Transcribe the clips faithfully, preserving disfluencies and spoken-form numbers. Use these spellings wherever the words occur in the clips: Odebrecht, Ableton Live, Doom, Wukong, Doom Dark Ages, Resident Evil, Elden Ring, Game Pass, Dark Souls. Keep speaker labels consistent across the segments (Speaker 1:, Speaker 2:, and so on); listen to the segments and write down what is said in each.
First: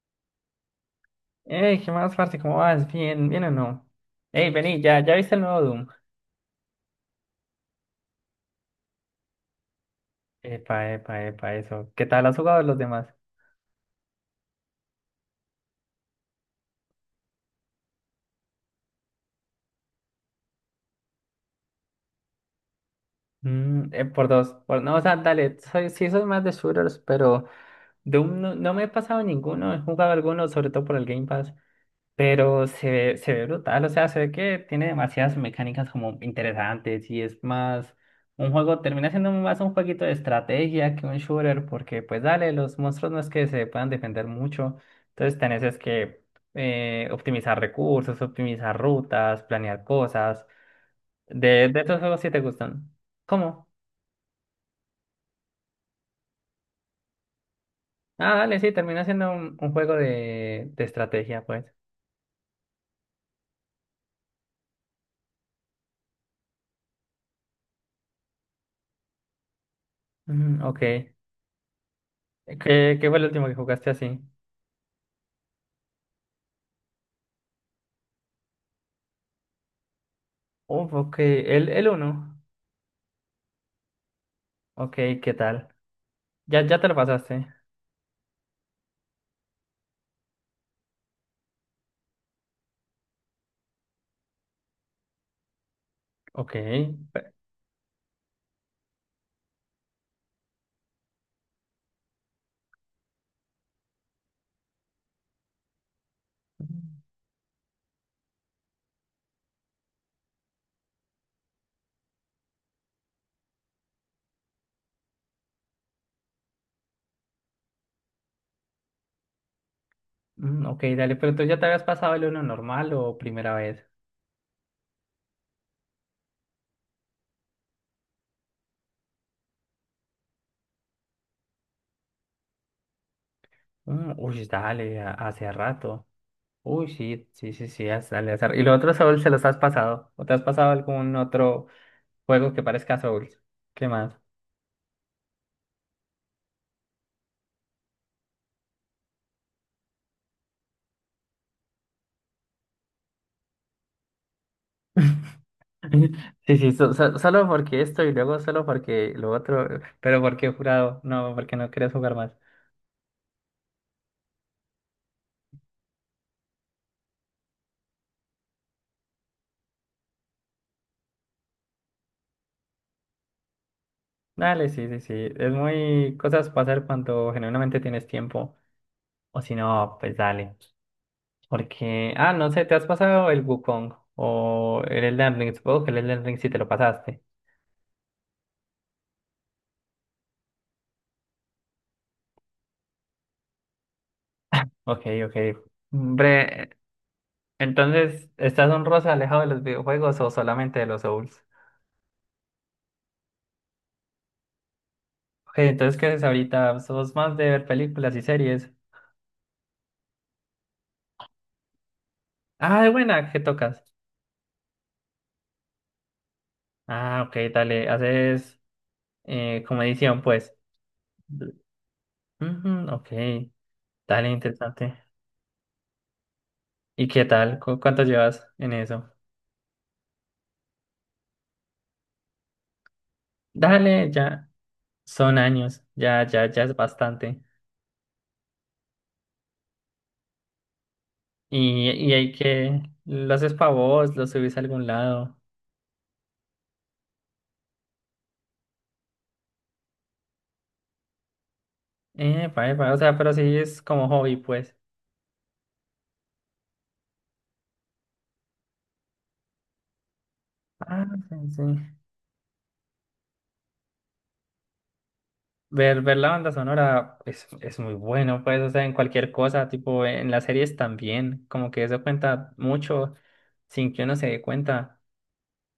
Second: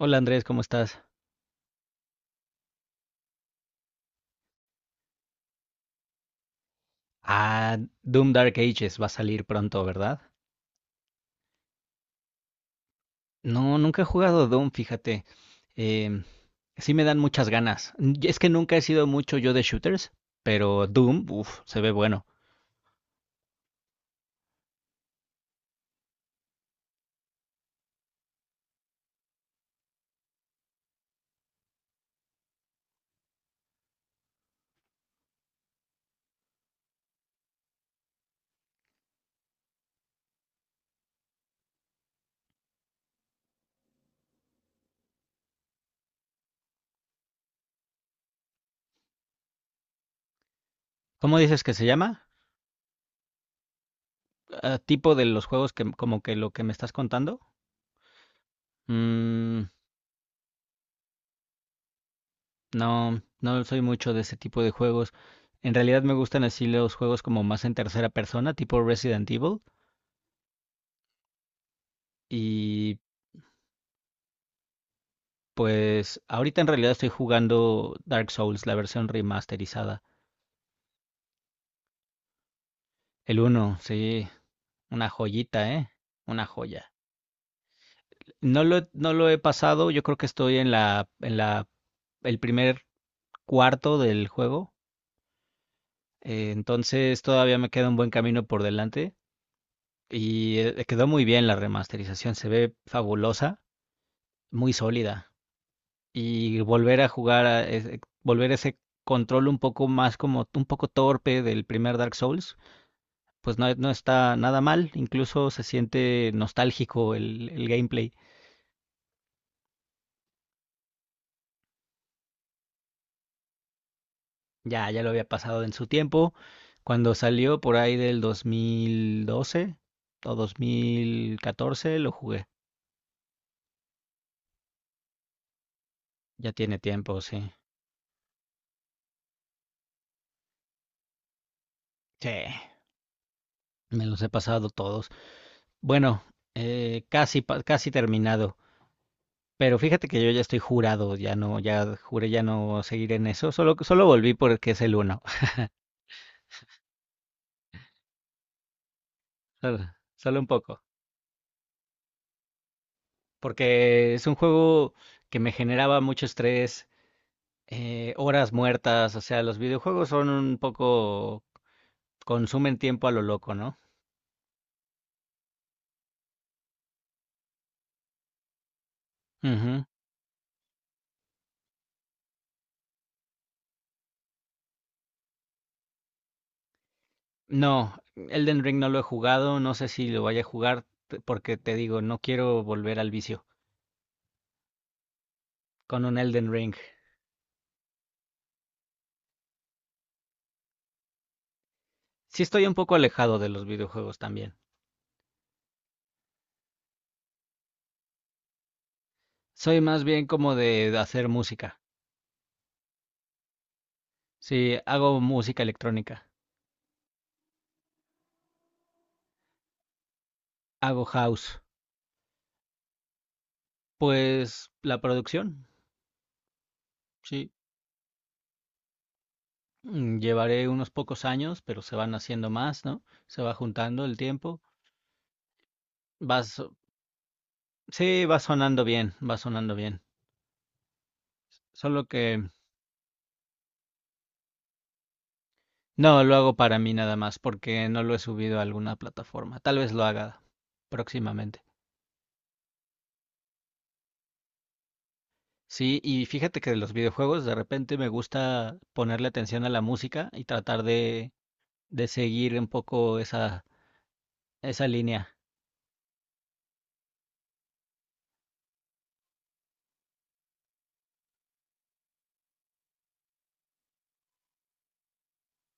Speaker 1: Hola Andrés, ¿cómo estás?
Speaker 2: Ey, ¿qué más, parce? ¿Cómo vas? ¿Bien, bien o no? Ey, vení, ¿ya, ya viste el nuevo Doom?
Speaker 1: Ah, Doom Dark Ages va a salir pronto, ¿verdad?
Speaker 2: Epa, epa, epa, eso. ¿Qué tal has jugado los demás?
Speaker 1: No, nunca he jugado Doom, fíjate. Em, sí me dan muchas ganas. Y es que nunca he sido mucho yo de shooters, pero Doom, uff, se ve bueno.
Speaker 2: Mm, eh, por dos. Por, no, o sea, dale, soy, sí soy más de shooters, pero Doom no, no me he pasado ninguno, he jugado algunos, sobre todo por el Game Pass. Pero se ve, se ve brutal, o sea, se ve que tiene demasiadas mecánicas como interesantes y es más un juego, termina siendo más un jueguito de estrategia que un shooter, porque pues dale, los monstruos no es que se puedan defender mucho, entonces tenés es que eh, optimizar recursos, optimizar rutas, planear cosas.
Speaker 1: ¿Cómo dices
Speaker 2: De,
Speaker 1: que
Speaker 2: de
Speaker 1: se
Speaker 2: estos juegos
Speaker 1: llama?
Speaker 2: sí te gustan. ¿Cómo?
Speaker 1: Ah, tipo de los juegos que como que lo que me estás contando.
Speaker 2: Ah, dale, sí, termina siendo un,
Speaker 1: Mm,
Speaker 2: un juego de, de estrategia, pues.
Speaker 1: no, no soy mucho de ese tipo de juegos. En realidad me gustan así los juegos como más en tercera persona, tipo Resident Evil.
Speaker 2: Mm, ok. ¿Qué, qué fue el último que jugaste así?
Speaker 1: Pues ahorita en realidad estoy jugando Dark Souls, la versión remasterizada.
Speaker 2: Uf, ok, el, el uno.
Speaker 1: El uno sí,
Speaker 2: Ok,
Speaker 1: una
Speaker 2: ¿qué tal?
Speaker 1: joyita, ¿eh? Una
Speaker 2: Ya, ya te
Speaker 1: joya.
Speaker 2: lo pasaste.
Speaker 1: No lo, he- no lo he pasado, yo creo que estoy en la, en la, el primer cuarto del juego, eh,
Speaker 2: Ok.
Speaker 1: entonces
Speaker 2: pe-
Speaker 1: todavía me queda un buen camino por delante y eh, quedó muy bien la remasterización, se ve fabulosa, muy sólida y volver a jugar a ese- volver ese control un poco más como un poco torpe del primer Dark Souls, pues no, no está nada mal, incluso se siente nostálgico el, el gameplay.
Speaker 2: mm, ok, dale, pero entonces ya te habías pasado el uno normal o primera vez.
Speaker 1: Ya, ya lo había pasado en su tiempo, cuando salió por ahí del dos mil doce o dos mil catorce, lo jugué.
Speaker 2: Mm, uy, dale, a- hace rato.
Speaker 1: Ya tiene
Speaker 2: Uy,
Speaker 1: tiempo,
Speaker 2: sí,
Speaker 1: sí.
Speaker 2: sí, sí, sí, haz- dale, hace… ¿Y los otros Souls se los has pasado? ¿O te has pasado algún otro
Speaker 1: Sí,
Speaker 2: juego que parezca Souls? ¿Qué
Speaker 1: me
Speaker 2: más?
Speaker 1: los he pasado todos. Bueno, eh, casi, pa- casi terminado. Pero fíjate que yo ya estoy jurado, ya no, ya juré ya no seguir en eso. Solo, solo volví porque es el uno.
Speaker 2: Sí, sí, so- so- solo porque esto y luego solo porque lo otro,
Speaker 1: Solo,
Speaker 2: pero
Speaker 1: solo un
Speaker 2: porque he
Speaker 1: poco.
Speaker 2: jurado, no, porque no quieres jugar más.
Speaker 1: Porque es un juego que me generaba mucho estrés, eh, horas muertas, o sea, los videojuegos son un poco, consumen tiempo a lo loco, ¿no?
Speaker 2: Dale, sí, sí, sí, es muy cosas pasar cuando genuinamente tienes tiempo. O si
Speaker 1: Ujú.
Speaker 2: no, pues dale. Porque, ah, no sé, ¿te has pasado el Wukong o el Elden Ring? Supongo que el Elden Ring sí te lo pasaste.
Speaker 1: No, Elden Ring no lo he jugado, no sé si lo vaya a jugar t- porque te digo, no quiero volver al vicio
Speaker 2: Ok, ok.
Speaker 1: con un Elden
Speaker 2: Hombre,
Speaker 1: Ring.
Speaker 2: entonces, ¿estás un rosa alejado de los videojuegos o solamente de los Souls?
Speaker 1: Sí estoy un poco alejado de los videojuegos también.
Speaker 2: Ok, entonces, ¿qué haces ahorita? ¿Sos más de ver películas y series?
Speaker 1: Soy más bien como de de hacer música.
Speaker 2: Ah, de buena, ¿qué tocas?
Speaker 1: Sí, hago música electrónica,
Speaker 2: Ah, ok, dale, haces eh, como edición, pues.
Speaker 1: hago house,
Speaker 2: Ujú, ok, dale,
Speaker 1: pues
Speaker 2: interesante.
Speaker 1: la producción,
Speaker 2: ¿Y qué
Speaker 1: sí.
Speaker 2: tal? ¿Cu- ¿Cuánto llevas en eso?
Speaker 1: Mm, Llevaré unos pocos años, pero se van haciendo más, ¿no? Se va juntando
Speaker 2: Dale,
Speaker 1: el
Speaker 2: ya.
Speaker 1: tiempo.
Speaker 2: Son años, ya, ya,
Speaker 1: Vas,
Speaker 2: ya es bastante.
Speaker 1: sí, va sonando bien, va sonando bien.
Speaker 2: Y,
Speaker 1: Solo
Speaker 2: y hay
Speaker 1: que
Speaker 2: que, los haces para vos, los subís a algún lado.
Speaker 1: no lo hago para mí nada más, porque no lo he subido a alguna plataforma. Tal vez lo haga próximamente.
Speaker 2: Eh, para, o sea, pero sí es como hobby, pues.
Speaker 1: Sí, y fíjate que de los videojuegos de repente me gusta ponerle atención a la música y tratar
Speaker 2: Ah,
Speaker 1: de,
Speaker 2: sí, sí.
Speaker 1: de seguir un poco esa, esa línea.
Speaker 2: Ver, ver la banda sonora es, es muy bueno, pues, o sea, en cualquier cosa, tipo en las series también, como que eso cuenta mucho sin que uno se dé cuenta.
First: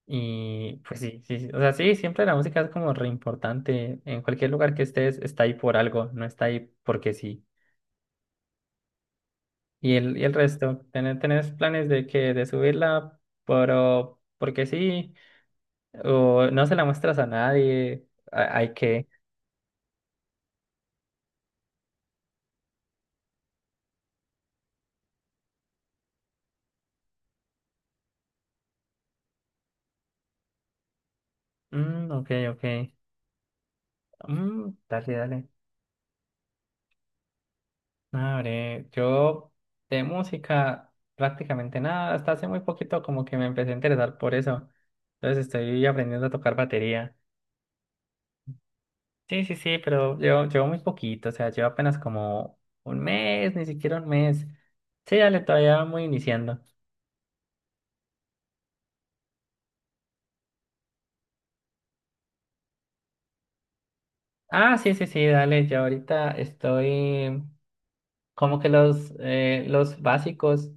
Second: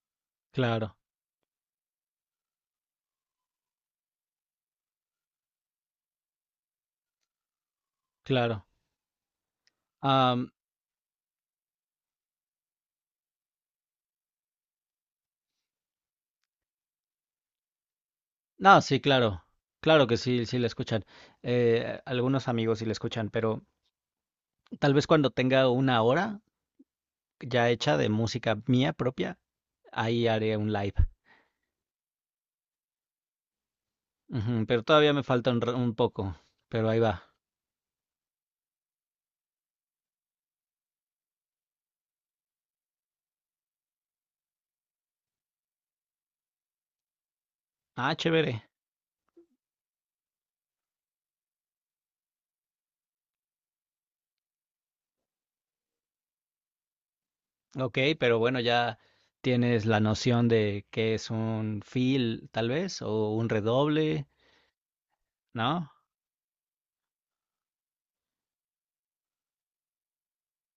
Speaker 2: Y
Speaker 1: Claro,
Speaker 2: pues sí, sí, sí, o sea, sí, siempre la música es como re importante. En cualquier lugar que estés, está ahí por algo, no está ahí porque sí.
Speaker 1: claro.
Speaker 2: Y el, y el resto, ¿Tené- tenés planes de que de subirla, pero porque sí? ¿O no se la muestras a nadie? Ha- Hay
Speaker 1: No, sí,
Speaker 2: que…
Speaker 1: claro. Claro que sí, sí la escuchan. Eh, algunos amigos sí la escuchan, pero tal vez cuando tenga una hora ya hecha de música mía propia, ahí haré un live.
Speaker 2: Mm, ok, ok.
Speaker 1: Ujú,
Speaker 2: Mm,
Speaker 1: pero
Speaker 2: dale,
Speaker 1: todavía me
Speaker 2: dale.
Speaker 1: falta un, ra- un poco, pero ahí va.
Speaker 2: Abre, yo de música prácticamente nada, hasta hace muy poquito como que me empecé a interesar por eso. Entonces estoy aprendiendo a tocar batería.
Speaker 1: Ah, chévere.
Speaker 2: Sí, sí, sí, pero llevo, llevo muy poquito, o sea, llevo apenas como un mes, ni siquiera un mes. Sí, dale, todavía muy iniciando.
Speaker 1: Ok, pero bueno, ya tienes la noción de qué es un fill, tal vez, o un redoble,
Speaker 2: Ah, sí, sí, sí, dale, yo
Speaker 1: ¿no?
Speaker 2: ahorita estoy como que los, eh, los básicos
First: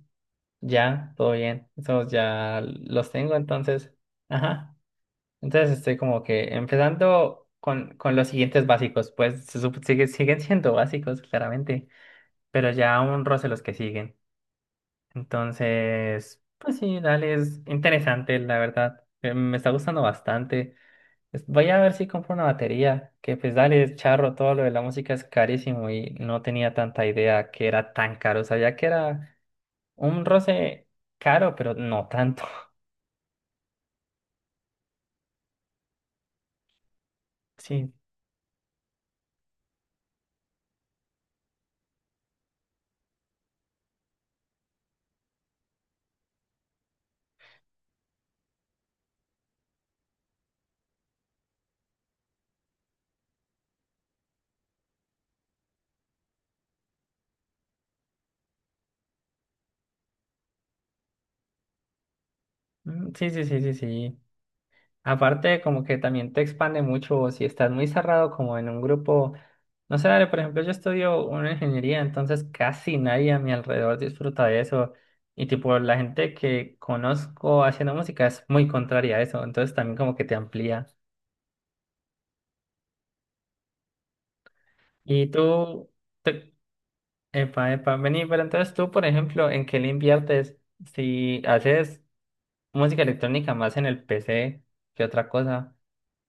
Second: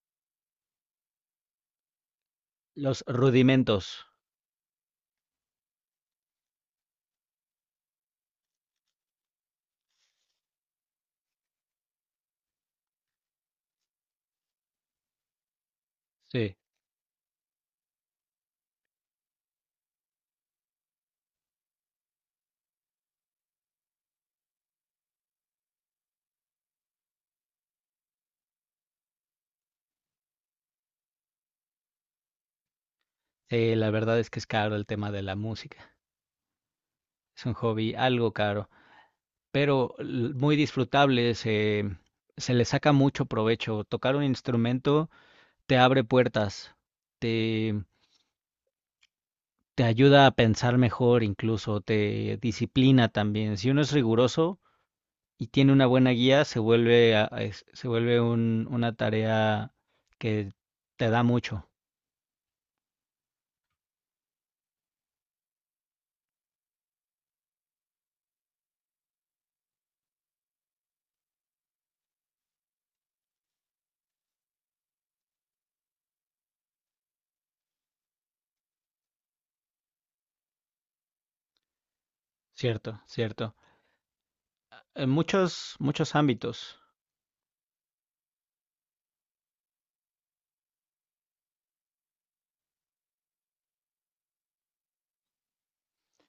Speaker 2: ya, todo bien, esos ya
Speaker 1: Los
Speaker 2: los tengo, entonces,
Speaker 1: rudimentos.
Speaker 2: ajá, entonces estoy como que empezando con, con los siguientes básicos, pues se sup- sigue- siguen siendo básicos, claramente, pero ya un roce los que siguen, entonces,
Speaker 1: Sí.
Speaker 2: pues sí, dale, es interesante, la verdad, eh, me está gustando bastante. Es- Voy a ver si compro una batería, que pues dale, es charro, todo lo de la música es carísimo y no tenía tanta idea que era tan caro. Sabía que era un roce caro, pero no tanto.
Speaker 1: Sí, la verdad es que es caro el tema de la música. Es un hobby
Speaker 2: Sí,
Speaker 1: algo caro, pero l- muy disfrutable, se, se le saca mucho provecho. Tocar un instrumento te abre puertas, te, te ayuda a pensar mejor incluso, te disciplina también. Si uno es riguroso y tiene una buena guía, se vuelve, a- a- es- se vuelve un- una tarea que te da mucho,
Speaker 2: mm, sí, sí, sí, sí, sí. Aparte, como que también te expande mucho si estás muy cerrado como en un grupo. No sé, dale, por ejemplo, yo estudio una ingeniería, entonces casi nadie a mi alrededor disfruta de eso. Y tipo, la gente que conozco haciendo música es muy contraria a eso, entonces también como que te amplía.
Speaker 1: cierto, cierto. En
Speaker 2: Y
Speaker 1: muchos,
Speaker 2: tú,
Speaker 1: muchos
Speaker 2: te-
Speaker 1: ámbitos.
Speaker 2: epa, epa, vení, pero entonces tú, por ejemplo, ¿en qué le inviertes? Si haces música electrónica más en el P C que otra cosa,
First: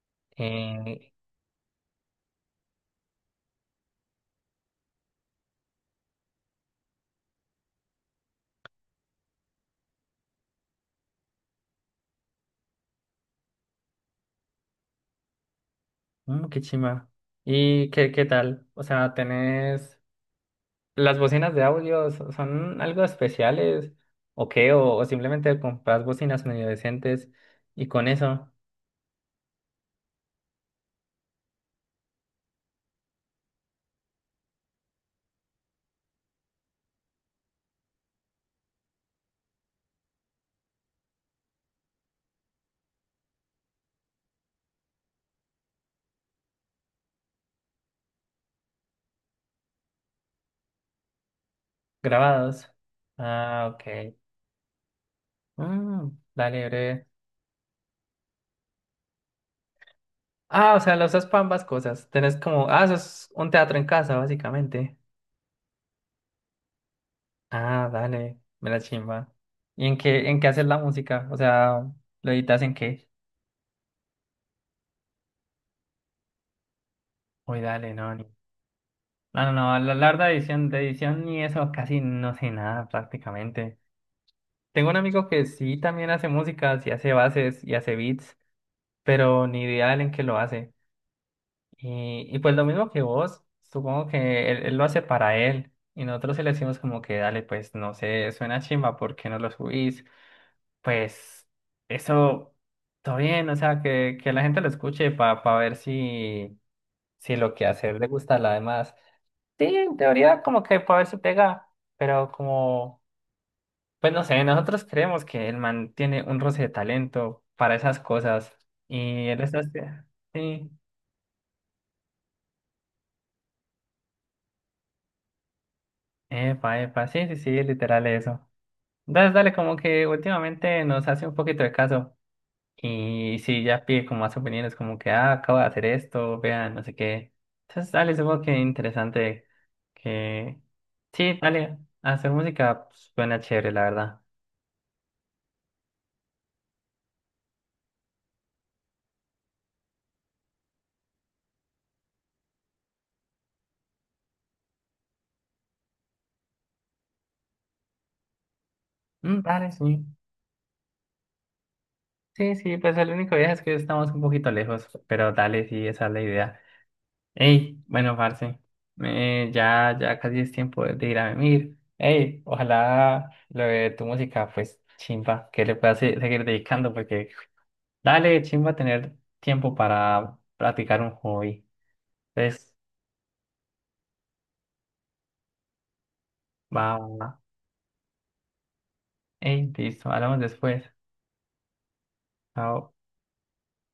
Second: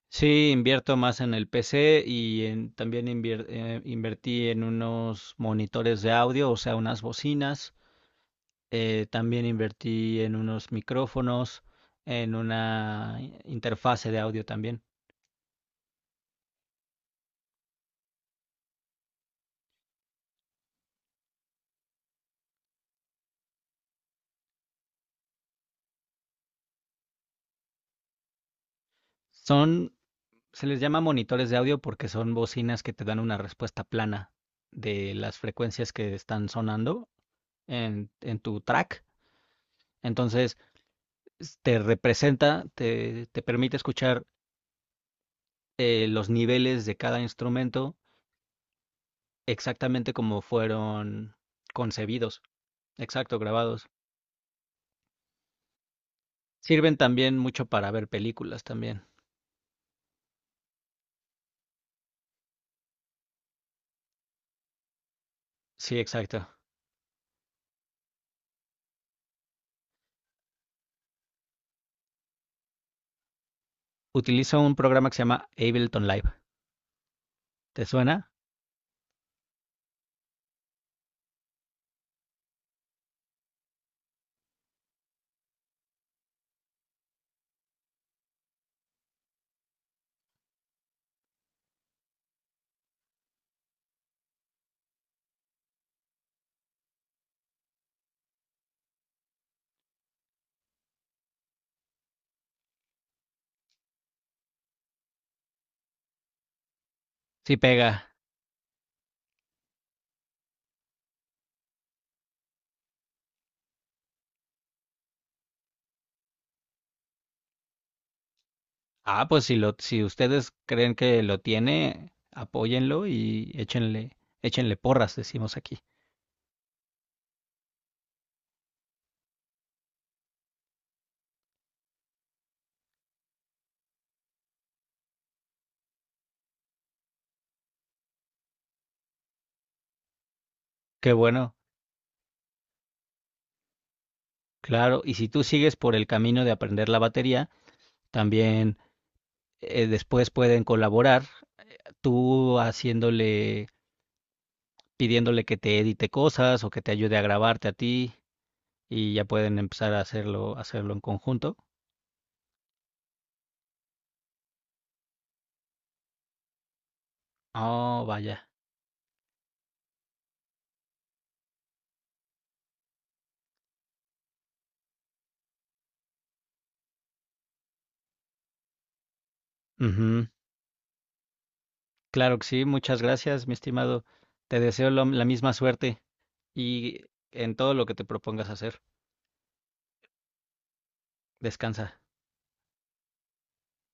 Speaker 1: Sí, invierto
Speaker 2: eh,
Speaker 1: más en el P C y en- también invier- eh, invertí en unos monitores de audio, o sea, unas bocinas. Eh, también invertí en unos micrófonos, en una i- interfase de audio también.
Speaker 2: mm, qué chima. ¿Y qué, qué tal? O sea, ¿tenés las bocinas de audio? so- ¿Son algo especiales? ¿O qué? ¿O, o simplemente compras bocinas medio decentes y con eso
Speaker 1: Son, se les llama monitores de audio porque son bocinas que te dan una respuesta plana de las frecuencias que están sonando en, en tu track. Entonces, s- te representa, te, te permite escuchar eh, los niveles de cada instrumento exactamente como fueron concebidos,
Speaker 2: grabados?
Speaker 1: exacto,
Speaker 2: Ah,
Speaker 1: grabados.
Speaker 2: ok. Mm, dale,
Speaker 1: Sirven
Speaker 2: breve.
Speaker 1: también mucho para ver películas también.
Speaker 2: Ah, o sea, lo usas para ambas cosas. Tenés como, ah, eso es un teatro en casa, básicamente.
Speaker 1: Sí, exacto.
Speaker 2: Ah, dale, me la chimba. ¿Y en qué, en qué haces la música? O sea, ¿lo editas en qué?
Speaker 1: Utilizo un programa que se llama Ableton Live.
Speaker 2: Uy,
Speaker 1: ¿Te
Speaker 2: dale, no, ni…
Speaker 1: suena?
Speaker 2: No, no, no, la larga edición, de edición ni eso, casi no sé nada prácticamente. Tengo un amigo que sí también hace música, sí hace bases y hace beats, pero ni idea de él en qué lo hace. Y, y pues lo mismo que vos, supongo que él, él lo hace para él. Y nosotros sí le decimos como que dale, pues no sé, suena chimba, ¿por qué no lo subís? Pues eso, todo bien, o sea, que, que la gente lo escuche para ver si, si lo
Speaker 1: Sí
Speaker 2: que
Speaker 1: pega.
Speaker 2: hacer le gusta a la demás. Sí, en teoría como que para ver si pega, pero como, pues no sé, nosotros creemos que el man tiene un roce de talento para esas cosas.
Speaker 1: Ah,
Speaker 2: Y él
Speaker 1: pues si
Speaker 2: está…
Speaker 1: lo, si ustedes
Speaker 2: Sí,
Speaker 1: creen que lo tiene, apóyenlo y échenle, échenle porras, decimos aquí.
Speaker 2: epa, epa, sí, sí, sí, literal eso. Entonces, dale, como que últimamente nos hace un poquito de caso. Y sí, ya pide como más opiniones, como que, ah, acabo de hacer esto, vean, no sé qué. Entonces, dale, supongo que interesante que…
Speaker 1: Qué
Speaker 2: Sí,
Speaker 1: bueno,
Speaker 2: dale, hacer música pues, suena chévere, la verdad.
Speaker 1: claro. Y si tú sigues por el camino de aprender la batería, también eh, después pueden colaborar, tú haciéndole pidiéndole que te edite cosas o que te ayude a grabarte a ti y ya
Speaker 2: Mm,
Speaker 1: pueden
Speaker 2: dale,
Speaker 1: empezar a
Speaker 2: sí.
Speaker 1: hacerlo, hacerlo en conjunto.
Speaker 2: Sí, sí, pues el único viaje es que estamos un poquito lejos, pero dale, sí, esa es la idea. Hey,
Speaker 1: Oh,
Speaker 2: bueno,
Speaker 1: vaya.
Speaker 2: parce, eh, ya, ya casi es tiempo de, de ir a venir. Hey, ojalá lo de tu música, pues, chimba, que le puedas se- seguir dedicando, porque dale, chimba, tener tiempo
Speaker 1: Ujú.
Speaker 2: para practicar un hobby.
Speaker 1: Claro que sí,
Speaker 2: Entonces,
Speaker 1: muchas gracias, mi estimado. Te deseo lo- la misma suerte y
Speaker 2: va,
Speaker 1: en todo lo que te propongas hacer.
Speaker 2: hey, listo, hablamos después.
Speaker 1: Descansa.
Speaker 2: Chao.